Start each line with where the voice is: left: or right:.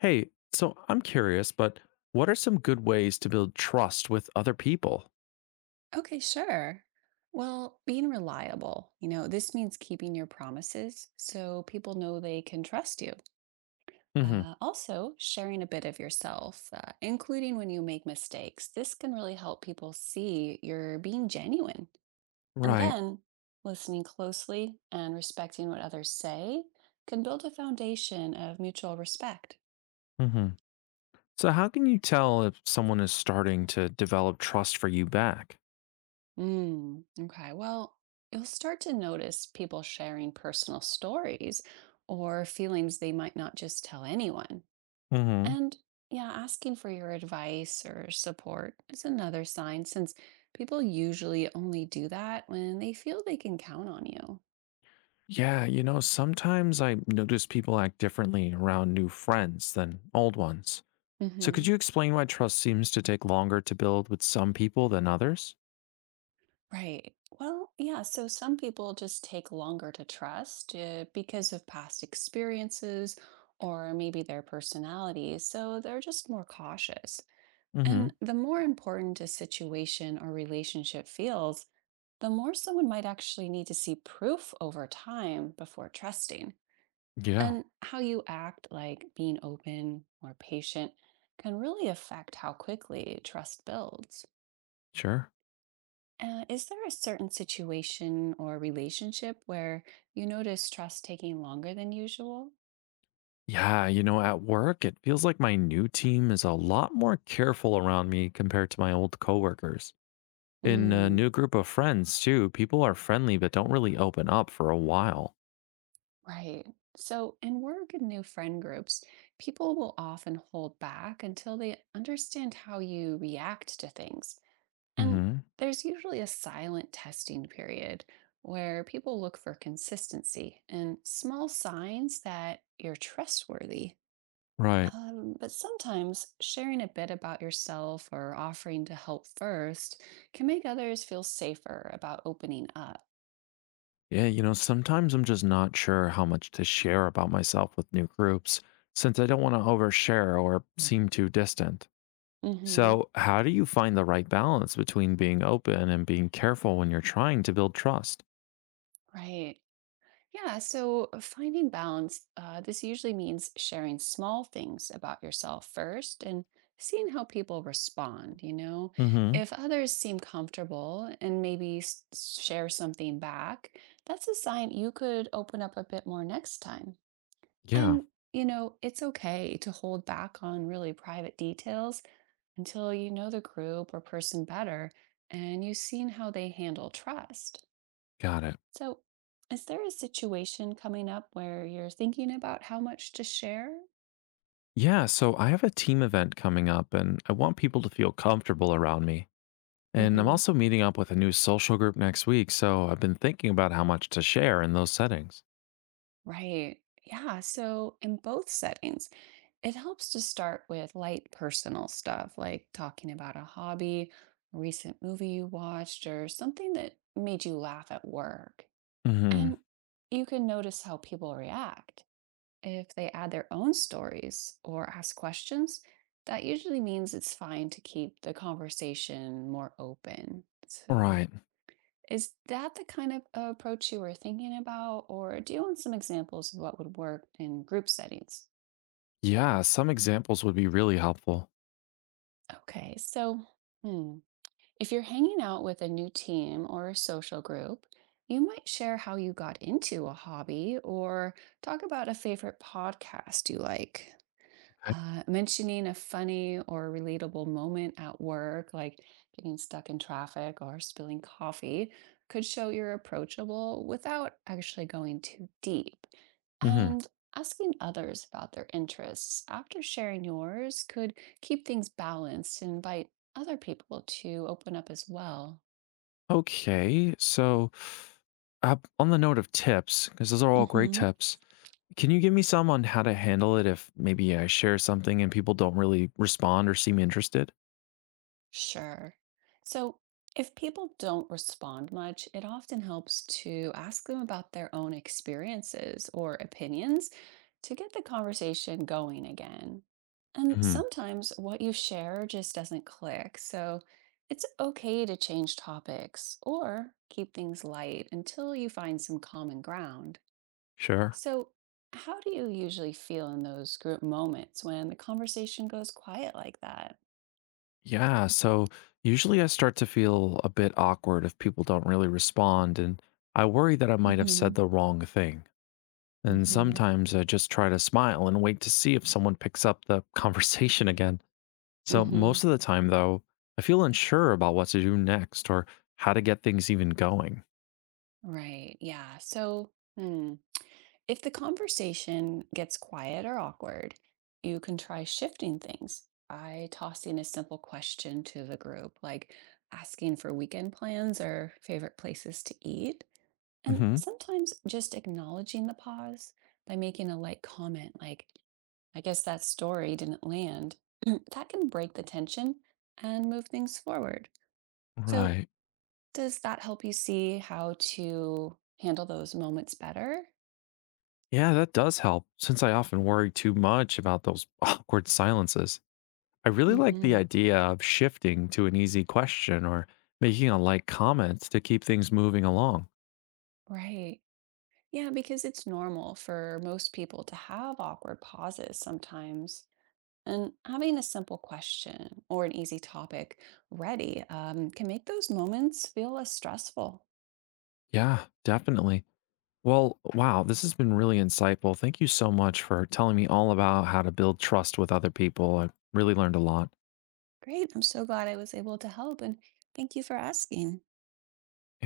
left: Hey, so I'm curious, but what are some good ways to build trust with other people?
right: Okay, sure. Well, being reliable, this means keeping your promises so people know they can trust you.
left: Hmm.
right: Also, sharing a bit of yourself, including when you make mistakes. This can really help people see you're being genuine. And
left: Right.
right: then listening closely and respecting what others say can build a foundation of mutual respect.
left: Hmm. So, how can you tell if someone is starting to develop trust for you back?
right: Okay. Well, you'll start to notice people sharing personal stories or feelings they might not just tell anyone.
left: Hmm.
right: And yeah, asking for your advice or support is another sign since people usually only do that when they feel they can count on you.
left: Yeah, you know, sometimes I notice people act differently around new friends than old ones. So, could
right: Hmm.
left: you explain why trust seems to take longer to build with some people than others?
right: Right. Well, yeah. So some people just take longer to trust because of past experiences or maybe their personalities. So they're just more cautious. And
left: Hmm.
right: the more important a situation or relationship feels, the more someone might actually need to see proof over time before trusting.
left: Yeah,
right: And how you act, like being open or patient, can really affect how quickly trust builds.
left: sure.
right: Is there a certain situation or relationship where you notice trust taking longer than usual?
left: Yeah, you know, at work, it feels like my new team is a lot more careful around me compared to my old coworkers. In a
right: Mm.
left: new group of friends, too, people are friendly but don't really open up for a while.
right: Right. So, in work and new friend groups, people will often hold back until they understand how you react to things. And
left: Hmm.
right: there's usually a silent testing period where people look for consistency and small signs that you're trustworthy.
left: Right.
right: But sometimes sharing a bit about yourself or offering to help first can make others feel safer about opening up.
left: Yeah, you know, sometimes I'm just not sure how much to share about myself with new groups since I don't want to overshare or seem too distant.
right: Hmm.
left: So, how do you find the right balance between being open and being careful when you're trying to build trust?
right: Right. Yeah, so finding balance, this usually means sharing small things about yourself first and seeing how people respond.
left: Hmm.
right: If others seem comfortable and maybe share something back, that's a sign you could open up a bit more next time.
left: Yeah,
right: And, it's okay to hold back on really private details until you know the group or person better and you've seen how they handle trust.
left: got it.
right: So, is there a situation coming up where you're thinking about how much to share?
left: Yeah, so I have a team event coming up and I want people to feel comfortable around me. And I'm
right: Hmm.
left: also meeting up with a new social group next week, so I've been thinking about how much to share in those settings.
right: Right. Yeah. So, in both settings, it helps to start with light personal stuff like talking about a hobby, a recent movie you watched, or something that made you laugh at work. And
left: Mhm.
right: you can notice how people react. If they add their own stories or ask questions, that usually means it's fine to keep the conversation more open. So,
left: Right.
right: is that the kind of approach you were thinking about, or do you want some examples of what would work in group settings?
left: Yeah, some examples would be really helpful.
right: Okay, so hmm, if you're hanging out with a new team or a social group, you might share how you got into a hobby or talk about a favorite podcast you like.
left: Okay.
right: Mentioning a funny or relatable moment at work, like getting stuck in traffic or spilling coffee, could show you're approachable without actually going too deep.
left: Mhm.
right: And asking others about their interests after sharing yours could keep things balanced and invite other people to open up as well.
left: Okay. So, on the note of tips, because those are all great
right: Mhm.
left: tips, can you give me some on how to handle it if maybe I share something and people don't really respond or seem interested?
right: Sure. So, if people don't respond much, it often helps to ask them about their own experiences or opinions to get the conversation going again. And
left: Mhm.
right: sometimes what you share just doesn't click, so it's okay to change topics or keep things light until you find some common ground.
left: Sure.
right: So, how do you usually feel in those group moments when the conversation goes quiet like that?
left: Yeah, so usually I start to feel a bit awkward if people don't really respond, and I worry that I might have said
right: Hmm.
left: the wrong thing. And
right: Hmm.
left: sometimes I just try to smile and wait to see if someone picks up the conversation again. So
right: Mm-hmm.
left: most of the time, though, I feel unsure about what to do next or how to get things even going.
right: Right. Yeah. So, hmm, if the conversation gets quiet or awkward, you can try shifting things by tossing a simple question to the group, like asking for weekend plans or favorite places to eat. And
left: Hmm.
right: sometimes just acknowledging the pause by making a light comment, like, I guess that story didn't land. That can break the tension and move things forward. So,
left: Right.
right: does that help you see how to handle those moments better?
left: Yeah, that does help since I often worry too much about those awkward silences. I really like the
right: Hmm.
left: idea of shifting to an easy question or making a light comment to keep things moving along.
right: Right. Yeah, because it's normal for most people to have awkward pauses sometimes. And having a simple question or an easy topic ready, can make those moments feel less stressful.
left: Yeah, definitely. Well, wow, this has been really insightful. Thank you so much for telling me all about how to build trust with other people. I really learned a lot.
right: Great. I'm so glad I was able to help. And thank you for asking.